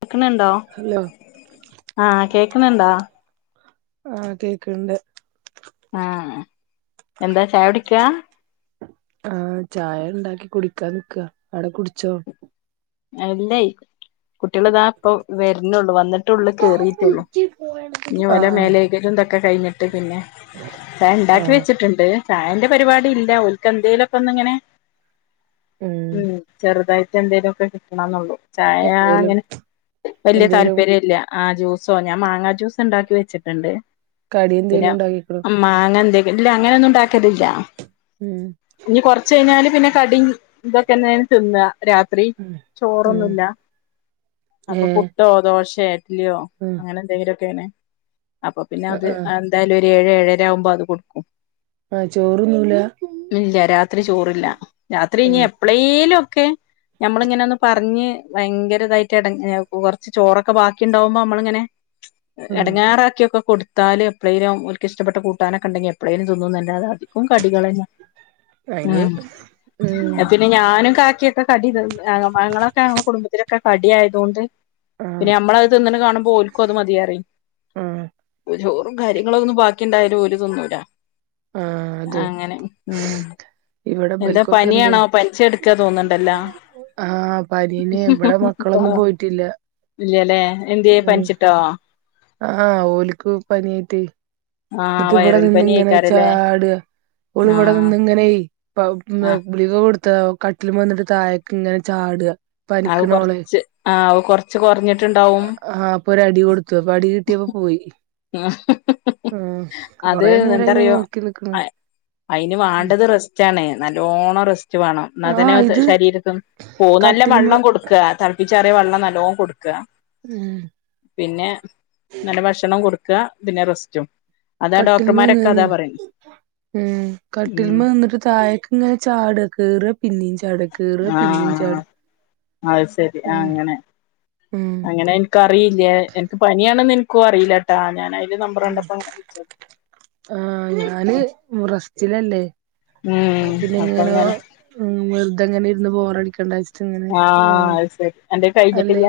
കേക്കുണുണ്ടോ hello ആഹ് കേക്കുണുണ്ടോ ആഹ് കേക്ക്ണ്ട് ആഹ് എന്താ ചായ കുടിക്കാ ആഹ് ചായ ഉണ്ടാക്കി കുടിക്കാൻ നിക്കാ അവിടെ കുടിച്ചോ എല്ലേ കുട്ടികള് ഇതാ ഇപ്പൊ വെരുന്നെള്ളു വന്നിട്ട് ട്ടുള്ളു കേറീട്ടുള്ളൂ ഇനി ഓലെ ആഹ് മേലയ്കലും ഇതൊക്കെ കയ്ഞ്ഞിട്ട് പിന്നെ ചായ്ണ്ടാക്കി ആഹ് വെച്ചിട്ടുണ്ട് ചായന്റെ പരിപാടി ഇല്ല ഓൽക്ക് എന്തേലൊക്കെ ഒന്നിങ്ങനെ ഉം ചെറുതായി എന്തേലൊക്കെ കിട്ടണാന്നൊള്ളൂ ചായ എന്തേലും അങ്ങനെ വല്യയ എന്തേലും താല്പര്യയില്ല ആ ജ്യൂസോ ഞാൻ മാങ്ങ ജ്യൂസ് ഉണ്ടാക്കി വെച്ച് ട്ട്ണ്ട് കടി പിന്നെ എന്തേലും ഉണ്ടാക്കിക്ക്ണോ മാങ്ങ എന്തെയ് പില്ല അങ്ങനെ ഒന്നും ഉണ്ടാക്കലില്ല ഉം ഇനി കൊറച്ച് കഴിഞ്ഞാല് പിന്നെ കടി ഇതൊക്കെ എന്നേ തിന്നാ രാത്രി ഉം ഉം ചോറോന്നില്ല അപ്പൊ ഏഹ് പുട്ടോ, ദോശെ, ഇഡലിയോ ഉം അങ്ങനെ എന്തേലും ക്കെണ് അപ്പൊ പിന്നെ ആഹ് അത് ആഹ് അതെന്തായാലും ഒര് ഏഴ് ഏഴരാവുമ്പോ അത് കൊടുക്കും ആഹ് ചോറൊന്നൂല ഇല്ല രാത്രി ചോറില്ല രാത്രി ഇനി ഏഹ് എപ്പളേലും ക്കെ ഞമ്മള് ഇങ്ങന പറഞ്ഞ് ഭയങ്കര ഇതായിട്ട് എടഞ്ഞ് കൊറച്ച് ചോറൊക്കെ ബാക്കി ഉണ്ടാവുമ്പോ നമ്മളിങ്ങനെ ആഹ് എടങ്ങാറാക്കിയൊക്കെ കൊടുത്ത് ത്താല് എപ്പളേലും ഓൽക്ക് ഇഷ്ടപ്പെട്ട കൂട്ടാനൊക്കെണ്ടങ്കി എപ്പളേലും തിന്നും ന്നല്ലാതെ അതാ ക്കും കടികളന്ന അയിന് ഉം ഉം പിന്നെ ഞാനും ക ഒക്കെ കടി ത് പഴങ്ങളൊക്കെ ഞങ്ങൾടെ കുടുംബത്തിലൊക്കെ കടി ആയതുകൊണ്ട് ആഹ് പിന്നെ നമ്മളത് തിന്ന്ണത് കാണുമ്പോ ഓൽക്കും അത് മതി അറിയും ആഹ് ഒരു കാര്യങ്ങളൊന്നും ബാക്കിണ്ടായാലും ഓല് തിന്നൂലാ ആഹ് അതെ അങ്ങനെ ഉം ഇവിടെ എന്താ ഇബൽക്കൊക്കെ ഇണ്ട് പനിയാണോ പനിച്ചെടുക്കാ തോന്നുണ്ടല്ലാ ആഹ് പനീന് ഇവിടെ മക്കളൊന്നും പോയിട്ടില്ല ഇല്ലാല്ലേ എന്തേയ് ഉം പനിച്ചിട്ടോ ആഹ് ഓലിക്കു പനിയായിട്ടേ ആ ന്നട്ട് വൈറൽ പനി ഇവിടനിന്നങ്ങനെ ആയിക്കാരല്ലേ ചാട് ആ ഒളുവടെ നിന്നങ്ങനെ ഇപ്പ മേ ആ ഗുളിക കൊടുതാ കട്ടില് മെന്നിട്ട് താഴേക്ക് ഇങ്ങനെ ചാട്ആ അത് പനിക്ക്ണോളെ കൊറച്ച് ആ അത് കൊറച്ച് കൊറഞ്ഞിട്ടുണ്ടാവും ആഹ് ഇപ്പൊ ഒരു അടി കൊടുത്തു അപ്പൊ അടി കിട്ടിയ പ്പപോയി [unintelligible] അത് നേരായി ഞാൻ എന്താറിയോ നോക്കി നിക്കണ് അയിന് വേണ്ടത് റെസ്റ്റാണേ നല്ലോണ്ണം റെസ്റ്റ് വേണം ആ എന്നാതന്നെ ഇത് ശരീരത്തും പോവു നല്ല കട്ടിൽമ വള്ളം കൊടുക്ക ത പ്പിച്ചാറിയ വള്ളം നല്ലോം കൊടുക്കാ ഉം പിന്നെ നല്ല ഭക്ഷണവും കൊടുക്കാ ക്കാ പിന്നെ റസ്റ്റും കട്ടില്മേന്ന് വീന്ന് ഉം ഉം കട്ടിൽമേ നിന്നിട്ട് തായേക്കിങ്ങനെ ചാടാ കേറും പിന്നേം ചാടു കേറുക പിന്നേം ആഹ് ചാടും അത് ശരി ആഹ് അങ്ങനെ ഉം അങ്ങനെ എൻക്കറിയില്ലേ എൻക്ക് പനിയാണെന്ന് എൻക്കും അറിയില്ലട്ടാ ഞാനെയ് ഉം ആ ഞാന് റസ്റ്റിലല്ല ഉം പിന്നെ അപ്പൊ എങ്ങനോ അങ്ങനെ വെറുതെങ്ങനെ ഇരുന്ന് ബോറടിക്കണ്ടാച്ച് ആഹ് അത്‌സെരി അന്റെ കഴിഞ്ഞിട്ടില്ല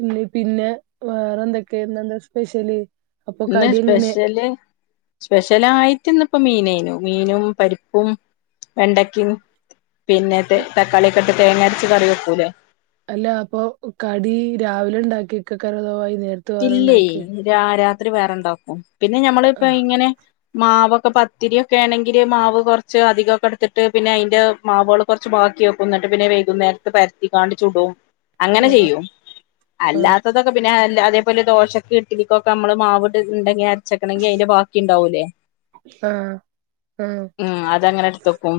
ഇന്ന് പിന്നെ വേറെ എന്തൊക്കെ ആയിരുന്നു ഇന്ന് സ്പെഷ്യല് അപ്പൊ ഇന്ന് കടി എങ്ങനെ സ്പെഷ്യല് സ്പെഷ്യലായിട്ട്ന്ന് ഇപ്പം മീനേനു മീനും പരിപ്പും വെണ്ടക്കിം പിന്നെ തെ തക്കാളൊക്കെ ഇട്ട് തേങ്ങ അര്ച്ച് കറി വെക്കൂലേ അല്ല അപ്പൊ കടി രാവിലെ ഉണ്ടാക്കിക്കാരോ അതോ വൈ ഇല്ലേ രാത്രി വേറെണ്ടാക്കും പിന്നെ ആ ഞമ്മള് ഇപ്പ ഇങ്ങനെ മാവൊക്കെ പത്തിരി ഒക്കെ ആണെങ്കിൽ മാവ് കൊർച്ച് അധികൊക്കെ ഇട്ത്ത്ട്ട് പിന്നെ അയിന്റെ മാവുകൾ കൊർച്ച് ബാ ക്കി വെക്കും പിന്നെ വൈകുന്നേരത്ത് പര്ത്തിങ്ങാണ്ട് ചുടും അങ്ങനെ ആ ചെയ്യൂ ആ അല്ലാത്തതൊക്കെ പിന്നെ അതല്ലാതെ ഇപ്പല്ലെ ദോശക്ക് ഇഡ്ലിക്കൊക്കെ അമ്മള് മാവിട്ട് ഇണ്ടെങ്കി അരച്ചക്കണെങ്കി അതിന്റെ ബാക്കി ഇണ്ടാവൂല്ലേ ആ ആ ഉം അതങ്ങന ഇട്ത്തെക്കും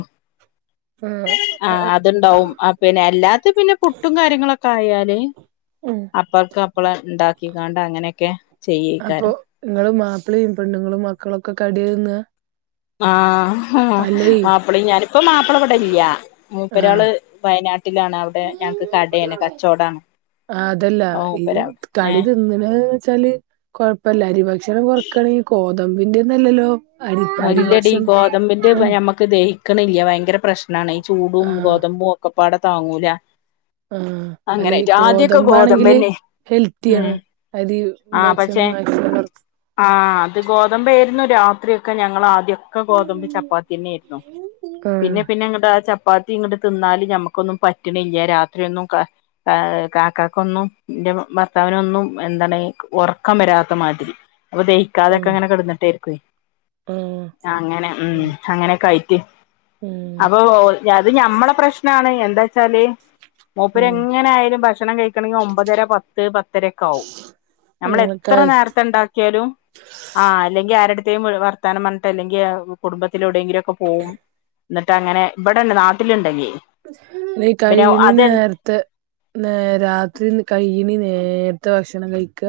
ആ ആ അത്ണ്ടാവും ആ പിന്നെ എല്ലാത്തെ പിന്നെ പുട്ടും കാര്യങ്ങളൊക്കെ ആയാൽ ഉം അപ്പള്ക്ക് അപ്പളെ ഇണ്ടാക്കിക്കാണ്ട് അങ്ങനക്കെ അപ്പൊ ചെയ്യേക്കാരം നിങ്ങള് മാപ്പിളയും പെണ്ണ്ങ്ങളും മക്കളൊക്കെ കട്യാ തിന്നാ ആ ആ മാപ്പിളിം ഞാനും ഇപ്പം മാപ്പിള ഇവിടെ ഇല്ല്യ ആ മൂപ്പരാള് വയനാട് അവിടെ ഞങ്ങക്ക് കടയാണ് കച്ചോടാണ് ആ അതല്ല ഓ ഈ മൂപ്പരാ കടി ഏഹ് തിന്ന്ണെ വെച്ചാല് കൊഴപ്പല്ല അരി ഭക്ഷണം കൊറ ക്കണം ഈ ഗോതമ്പിന്റെയൊന്നല്ലല്ലോ ഇല്ലടീ ഗോതമ്പിന്റെ ഞമ്മക്ക് ദഹിക്ക്ണില്ല ഭയങ്കര പ്രശ് ണാണ് ഈ ചൂടും ആ ഗോതമ്പും ഒക്കപ്പാടെ താങ്ങൂല ആഹ് അല്ല ഈ അങ്ങനെയായിട്ട് ആദ്യൊക്കെ ഗോതമ്പാണെങ്കില് ഗോതമ്പന്നെ ഹെൽത്തിയാണ് ഉം അതീ ഭക്ഷണം [unintelligible] ആ അത് ഗോതമ്പേരുന്നു രാത്രിയൊക്കെ ഞങ്ങളാദ്യം ഒക്കെ ഗോതമ്പ് ചപ്പാത്ത്യെന്നെ ആയിരുന്നു ആഹ് പിന്നെ പിന്നെ അങ്ങട്ട് ആ ച പ്പാത്തി ഇങ്ങട്ട് തിന്നാല് ഞമ്മക്കൊന്നും പറ്റ്ണില്ല രാത്രിയൊന്നും കാക്കാക്കൊന്നും ഇന്റെ ഭർത്താവിനൊന്നും എന്താണ് ഒറക്കം വരാത്ത മാതിരി അപ്പ ദഹിക്കാതെക്കെ ആഹ് ഇങ്ങനെ കെട്ന്നിട്ടായിരിക്കും ആഹ് അങ്ങനെ ഉം അങ്ങനെക്കായിറ്റ് ഉം അപ്പൊ അത് ഞമ്മളെ പ്രശ്നാണ് എന്താച്ചാല് മൂപ്പര് ഉം എങ്ങനെ ആയാലും ഭക്ഷ ഭക്ഷണം കഴിക്കണെങ്കിൽ ഒമ്പതര പത്ത് പ ത്തരൊക്കെ ആവും ഉം നമ്മളെത്ര കഴി നേരത്തെ ഇണ്ടാക്കിയാലും ആ അല്ലെങ്കിൽ ആരട് ത്തേം പോയി വർത്താനം പറഞ്ഞിട്ട് അല്ലെങ്കി ആ കുടുംബത്തില് എവിടേങ്കിലൊക്കെ പോവും ന്നിട്ട് അങ്ങനെ ഇവിടണ്ട് നാട്ടില്ണ്ടെങ്കിൽ കഴിയിണിം നേരത്തെ നേ രാത്രി കഴിയിണിം ഏതസ്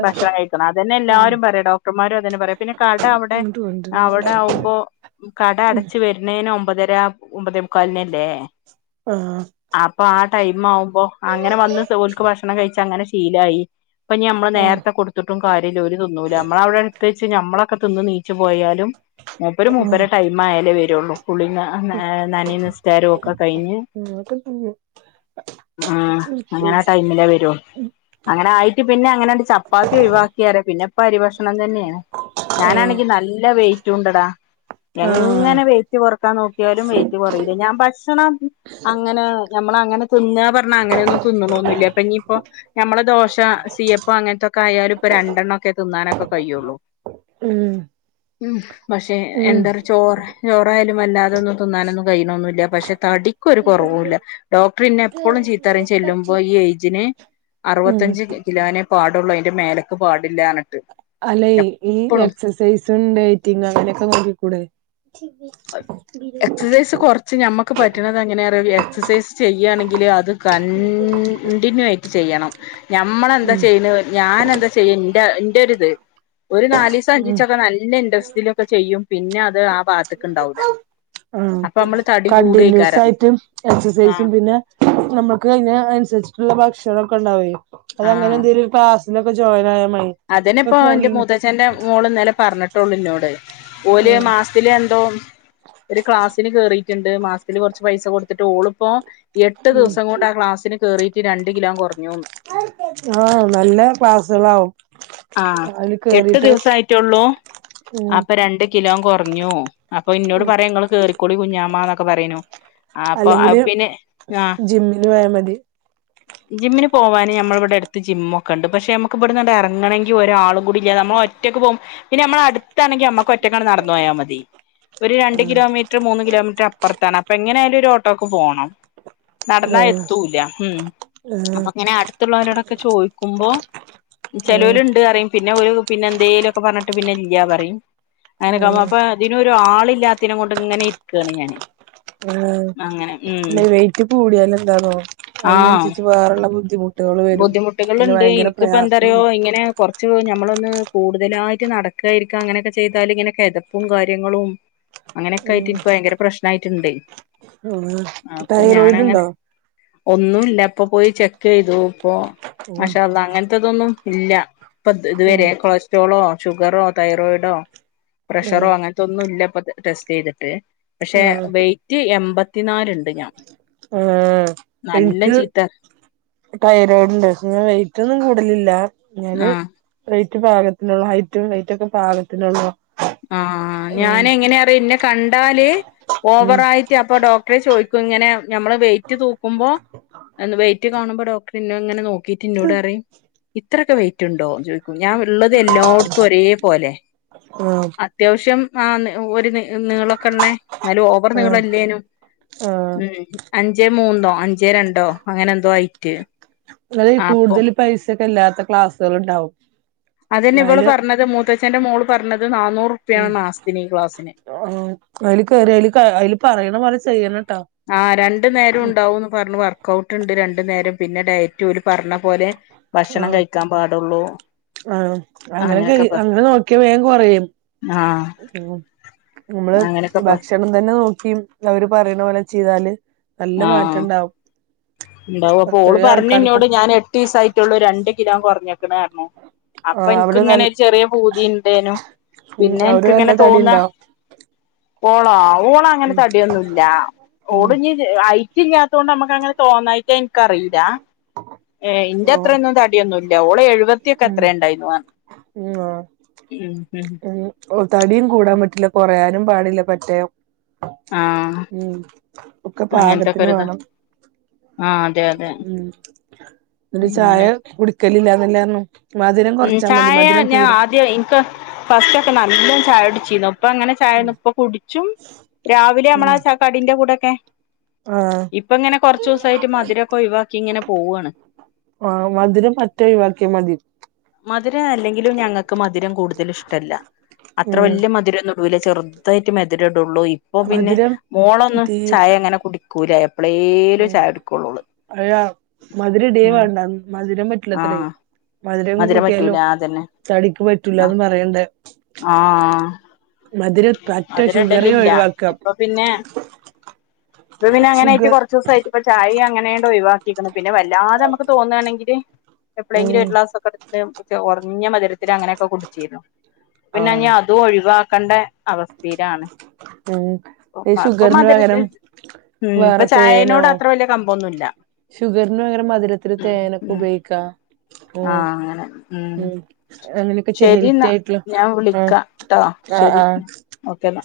ഭക്ഷണം കഴിക്കണം അതന്നെ എല്ലാരും പറയാ ഡോക്ടർമാരും അതന്നെ പറയാ പിന്നെ കട അവ്ടെ ഇങ്ങട്ട് കൊണ്ടരണുണ്ട അവടെ ആവുമ്പോ കട അടച്ച് വരുന്നേന്നെ ഒമ്പതര ഒമ്പതെ മുക്കാലിനല്ലേ ആഹ് അപ്പൊ ആ ടൈം ആവുമ്പോ അങ്ങനെ വന്ന്ട്ടോൽക്ക് ഭക്ഷണം കഴിച്ച് അങ്ങനെ ശീലായി ഇപ്പം ഇഞ്ഞ് ഞമ്മള് ആഹ് നേരത്തെ കൊടുത്തിട്ടും കാര്യല്ല ഓല് തിന്നുല നമ്മളവ്ടെ എട്ത്ത് വെച്ച് ഞമ്മളൊക്കെ തിന്ന് നീച്ച് പോയാലും മൂപ്പര് ആഹ് മൂപ്പരെ ടൈമായാലേ വരൊള്ളൂ കുളിം നനിം നിസ്ക്കാരവും ഒക്ക കഴിഞ്ഞ് അതൊക്കെ തന്നെ ആ അങ്ങനെ ആ പ്രത്യേകിച്ച് ടൈമിലെ വരൂ അങ്ങനെ ആയി പിന്നെ അങ്ങനാണ്ട് ചപ്പാത്തി ഒഴിവാക്കി പറയാ പിന്നെ ഇപ്പം അരിഭക്ഷണം തന്നേണ് ആഹ് ഞാനാണെങ്കി നല്ല വെയിറ്റുണ്ടെടാ ആഹ് എങ്ങനെ വെയിറ്റ് കൊറ ക്കാൻ നോക്കിയാലും വെയിറ്റ് കൊറയില്ല ഞാൻ ഭക്ഷണം അങ്ങനെ ഞമ്മളങ്ങനെ തിന്നാ പറഞ്ഞ അങ്ങനെയൊന്നും തിന്ന്ണൊന്നുല്ല്യ ഇപ്പ ഇഞ്ഞിപ്പൊ ഞമ്മളെ ദോശ സി എഫ് ഒക്കായാലും ഇപ്പൊ രണ്ടെണ്ണം ഒക്കെ തിന്നാനൊക്കെ കയ്യൊള്ളൂ ഉം ഉം പക്ഷെ ഉം എന്താറ്യോ ചോറ് ചോറായാലും വല്ലാതൊന്നും തിന്നാനൊന്നും കഴിയിണൊന്നുല്ല്യ പക്ഷെ തടിക്കും ഒരു കുറവുല്ല ഡോക്ടർ ഇന്നെ എപ്പോഴും ചീത്തറി ചെല്ലുമ്പോ ഈ ഏജിന്..... ഉം അറുപത്തഞ്ച് കിലോ..... ള്ള അയ്‌ന്റെ മേലക്ക് പോ അല്ലെ ഈ എക്സസൈസും ഡയറ്റിങ്ങും അങ്ങനെയൊക്കെ നോക്കിക്കൂടെ..., ആ... എക്സസൈസ് കൊർച്ച് ഞമ്മക്ക് പറ്റ്ണതെങ്ങനെ അറിയോ എക്സസൈസ് ചെയ്യുകയാണെങ്കിൽ അത് കൺ ണ്ടിനു ആയിട്ട് ചെയ്യണം നമ്മളെന്താ ഉം ചെയ്യ്ണ് ഞാനെന്താ ചെയ്യ് ന്റെ ന്റെ ഒരു നാലീസം ഉം അഞ്ചീച്ചൊക്കെ നല്ല ഇൻട്രെസ്റ്റിലൊക്കെ ചെയ്യും പിന്നെ അത് ആ ഭാത്ത് ആ തടി കൂടേക്കാരം കണ്ടിന്യൂസായിട്ടും എക്സസൈസും ആഹ് പിന്നെ നമ്മുക്ക് അതിന അനുസരിച്ചിട്ടുള്ള ഭക്ഷ ണൊക്കെ ണ്ടാവൊയ് ആഹ് അങ്ങനെന്തെങ്കലു ക്ലാസ്സിലൊക്കെ ജോയിൻ ആയാ മതി ഇപ്പൊ അതന്നെപ്പോ ന്റെ ഫോണിൽന്ന് മുതച്ഛന്റെ മോള് ഇന്നലെ പറഞ്ഞി ട്ടൊള്ളു ന്നോട് ഓല് ആഹ് മാസത്തിലെന്തോ ഒരു ക്ലാസ്സിന് കേറീ റ്റ്ണ്ട് മാസത്തില് കൊർച്ച് പൈസ കൊടുത്തിട്ട് ഓളിപ്പോ എട്ട് ഉം ദിവസം കൊണ്ട് ആ ക്ലാസിന് കേറീറ്റ് രണ്ട് കിലോ കുറഞ്ഞൂന്ന് ആ നല്ല ക്ലാസ്സ്‌കളാവും ആ എട്ട് ദിവസായിട്ടുള്ളു ഉം അപ്പൊ രണ്ട് കിലോം കുറഞ്ഞു അപ്പൊ ഇന്നോട് ഉം പറയാ ങ്ങള് കേറി ക്കോളി കുഞ്ഞാമ്മാന്നൊക്കെ പറിയേന്നു ആ അപ്പൊ അല്ലെങ്കില് അത്‌ പിന്നെ ആ ജിമ്മിന് പോയാ മതി ജിമ്മിന് പോവാന് ഞമ്മളവിടെ അടുത്ത് ജിമ്മൊക്കെണ്ട് പക്ഷേ നമുക്ക് ഇവിടന്ന്ണ്ട് എറങ്ങണെ ങ്കി ഒരാളും കൂടി ഇല്ല്യാതെ നമ്മള് ഒറ്റയ്ക്ക് പോകും പിന്നെ നമ്മളെ അടുത്താണെങ്കി നമ്മുക്ക് ഒറ്റക്ക നടന്നു പോയാൽ മതി ഒരു രണ്ട് ആഹ് കിലോമീറ്റർ മൂന്ന് കിലോമീറ്റർ അപ്പൊർത്താണ് അപ്പൊ എങ്ങനെ ആയാലും ഒരു ഓട്ടോക്ക് പോകണം. നടന്നാ ആഹ് എത്തൂല്ല ഉം ആഹ് അപ്പൊ ഇങ്ങനെ അടുത്തുള്ളോരോ ടൊക്കെ ചോയ്ക്കുമ്പോ ആഹ് ചെലോല്ണ്ട് ണ്ട് പറിം പിന്നെ ഒരു പിന്നെ എന്തേലും ഒക്കെ പറഞ്ഞിട്ട് പിന്നെ ഇല്ലാ പറയും. അങ്ങനെക്കേ ആഹ് അപ്പൊ ഇതിനൊരു ആളില്ലാത്തിനെ കൊണ്ട് ഇങ്ങനെ ഇരിക്കാണ് ഞാന്. ആ അങ്ങനെ ഉം പിന്നെ വെയിറ്റ് കൂടിയാലെന്താന്നോ ആഹ് അതിനനുസരിച്ച് വേറള്ള ബുദ്ധി ബുദ്ധിമുട്ടുകളുണ്ട് പ്രയാസം ഇൻക്കിപ്പന്താറിയ്യോ ഇങ്ങനെ കൊർച്ച് ക നമ്മളൊന്ന് കൂടുതലായിട്ട് നടക്കാ ഇരിക്കാ അങ്ങനെയൊക്കെ ചെയ്തല് ഇങ്ങനെ കെതപ്പും കാര്യങ്ങളും. അങ്ങനെയൊക്കെ ആയിട്ട് ഉം ഇൻക്ക് ഭയങ്കര പ്രശ്നായ്റ്റ്ണ്ട്. ഉം അപ്പൊ തൈറോയിഡ് ഞാനങ്ങനെ ഉണ്ടോ ഒന്നുല്ല. ഇപ്പൊ പോയി ചെക്ക് ചെയ്തു ഇപ്പൊ ഉം മാഷാഅല്ലാഹ് അങ്ങൻത്തെതൊന്നും ഇല്ല. ഇപ്പ ഉം ഇതുവരെ കൊളസ്ട്രോളോ ഷുഗറോ തൈറോയിഡോ ഉം പ്രഷറോ അങ്ങനത്തെൊന്നും ഇല്ലപ്പൊ ടെസ്റ്റ് ചെയ്തിട്ട് പക്ഷേ വെയിറ്റ് എമ്പ ആ നല്ല ഇൻക്ക് ചീത്ത തൈറോ ണ്ട് പക്ഷേ ഞാൻ വെയിറ്റൊന്നും കൂടലില്ലാ ഞാന് ആഹ് വെയ് റ്റ് പാകത്തിനൊള്ളു ഹൈറ്റും വെയ്റ്റൊക്കെ പാകത്തിനൊള്ളു ആ ആ ഞാന് എങ്ങനെ അറിയോ ഇന്നെ കണ്ടാല് ഉം ഓവരായിട്ട് അപ്പൊ ഡോക്ടറ് ചോദി ക്കും ഇങ്ങനെ നമ്മള് വെയിറ്റ് തൂക്കുമ്പോ വെയിറ്റ് കാണുമ്പോ ഡോക്ടറ് ഇന്നെ ഇങ്ങനെ നോ ക്കീട്ട് ഇന്നോട്പറിം ഇത്രയൊക്കെ വെയിറ്റ്ണ്ടോ ചോയ് ക്കും ഞാൻള്ളത് എല്ലായിടത്തും ഒരേ പോലെ ആഹ് അത്യാവശ്യം ആ ഒരു മി നീളൊക്കെള്ളെ എന്നാലും ഓവർ ആഹ് നിങ്ങളല്ലേനും. ആഹ് ഉം അഞ്ചേമൂന്നോ അഞ്ചേരണ്ടോ അങ്ങനെ എന്തോ അയ്. അത് ഈ കൂടുതൽ പൈസൊക്കെ ഇല്ലാത്ത ക്ലാസ്സുകള്ണ്ടാവും അതന്നെ ഇവള് പർഞ്ഞത് മൂത്തച്ഛന്റെ മോള് പർഞ്ഞത്. ഉം ആ അതില് കേറി അയ്ല് അതില് പറയ്ണ പോല ചെയ്യണം. ആ രണ്ടു നേരം ഉണ്ടാവുംന്ന് പറഞ്ഞു വർ വക്ക് ഔട്ട്ണ്ട് രണ്ടു നേരം പിന്നെ ഡയറ്റ് പറഞ്ഞ പോലെ ഭക്ഷണം കഴിക്കാൻ പാടുള്ളൂ. ആ അങ്ങനെ ക അങ്ങനെയൊക്കെ പറ അങ്ങനെ നോക്കിയ വേം കൊറയും. ആഹ് ഉം.. മ്മള് അങ്ങനെയൊക്കെ പറ ഭക്ഷണം തന്നെ നോക്കി. അവര് പറിണപോലെ ചെയ്താല്. നല്ല ആ ആ മാറ്റം ഉണ്ടാവും ഇണ്ടാവും അപ്പൊ ഓള് എത്രയോ ആൾക്കാർക്കും പറഞ്ഞ്ന്നോട് ഞാൻ എട്ടീസായിട്ടൊള്ളൂ രണ്ട് ണ്ട് കിലോ കൊർഞ്ഞ്ക്ണ് പർഞ്ഞു. അപ്പൊ ആഹ് അവര് ഇൻകുംങ്ങനെ നല്ല ഒരു ചെറിയ പൂതി ഇണ്ടേയ്നു ഉം പിന്നെ അവര് എൻക്ക് നല്ല ഇങ്ങനെ തടി തോന്ന. ഉണ്ടാവും ഓളൊ? ഓള അങ്ങനെ ഉം തടിയൊന്നുംല്ലാ. ഉം ഓളിഞ്ഞ്. ഐറ്റില്ല്യാതോണ്ട് നമ്മക്കങ്ങനെ തോന്നായിട്ട ഇൻക്കറില്ല. ഏ ഇന്റെ ആഹ് അത്രന്നും തടിയൊന്നുംല്ല. ഓൾ എഴുവത്തിയൊക്കെ ഉം എത്ര ഇണ്ടായിരുന്നു അ ഉം. ആ ഉം. തടിയും കൂടാൻ പറ്റില്ല. കൊറയാ ഉം പാടില്ല [unintelligible] [unintelligible] കം ആഹ് ഉം. ഒക്കെ അങ്ങനത്തൊക്കെ പാകത്തിന് ഒരിതാ വേണം. ആ അതെ അതെ ഉം.. ന്നട്ട് ചായ അങ്ങനെ കുടിക്കലില്ല എന്നന്നേർഞ്ഞു. ഉം.. ചായ ഞാൻ ആദ്യം ഇൻക്ക് ഫസ്റ്റൊക്കെ [inaudible] ചായ കുടുച്ചീന്നു. ഇപ്പ അങ്ങനെ ചായ ഉം ഇപ്പൊ കുടിച്ചും. രാവിലെ നമ്മളാ ച കടിന്റെ കൂടൊക്കെ. ആഹ് ഇപ്പങ്ങനെ കൊർച്ചൂസായിട്ട് മധുരൊക്കെ ഒഴ് വാക്കിങ്ങനെ പോവാണ്. ആ, മധുരം പറ്റെ ഒയിവാക്കിയ മതി. മധുരം അല്ലെങ്കിലും ഞങ്ങക്ക് മധുരം കൂടുതലും ഇഷ്ട്ടല്ല. അത്ര ഉം വല്യ മധുര ടൂല ചെറുതായിട്ടും മെധിരം ഇടുള്ളൂ. ഇപ്പൊ പിന്നെ മധുരം മോളൊന്നു തീരെ ചായ അങ്ങനെ കുടിക്കൂല. എ ഉം. [unintelligible] മധുരം ഇടെ ഉം വേണ്ട മധുരം ആ പറ്റില്ലത്ര. മധുരം പറ്റൂല കൂട്ടിയാലും അതന്നെ തടിക്ക് ആ പറ്റൂലാന്ന് പറയണ്ടെ. ആ മധുരം പറ്റ മധുരം ഷുഗറെ ഇടലില്ല ഒഴിവാക്കാം. ഇപ്പ പിന്നെ അങ്ങനെ ആയിട്ട് ഷുഗർ കൊർചൂസായിട്ട് ഇപ്പൊ ചായിം അങ്ങനേണ്ട് ഒയി വാക്കീക്ക്ണ്. പിന്നെ വല്ലാതെ അമ്മക്ക് തോന്നാണെങ്കില് എപ്പളേൻകിലും ഉം ഒരു ക്‌ളാസൊക്കെ. [unintelligible] ഉറഞ്ഞ മധുരത്തിന് അങ്ങനെയൊക്കെ കുടിച്ചീരുന്നു. പിന്നെഞ്ഞ് ആഹ് അതും ഒഴിവാ കണ്ട അവസ്ഥീലാണ്. ഉം ഈ ഇപ്പൊ ഷുഗറിന് മധുരത്ത. പകരം ഉം.. ഇപ്പ വേറെ ചായേനോട് അത്ര വലിയ കമ്പൊന്നുല്ല. ഷുഗർന് പകരം മധുരത്തിന് ഉം തേനൊക്കെ ഉം ഉപയോഗിക്കാ. ഉം ആഹ്, അങ്ങനെ. ഉം. അങ്ങനെയൊക്കെ ച്ചെ ശരി ഹെൽത്തി എന്നാ ആയിട്ടുള്ള ഞാൻ ആ വിളിക്കാട്ടോ ആ ശരി ആ ഓക്കേന്നാ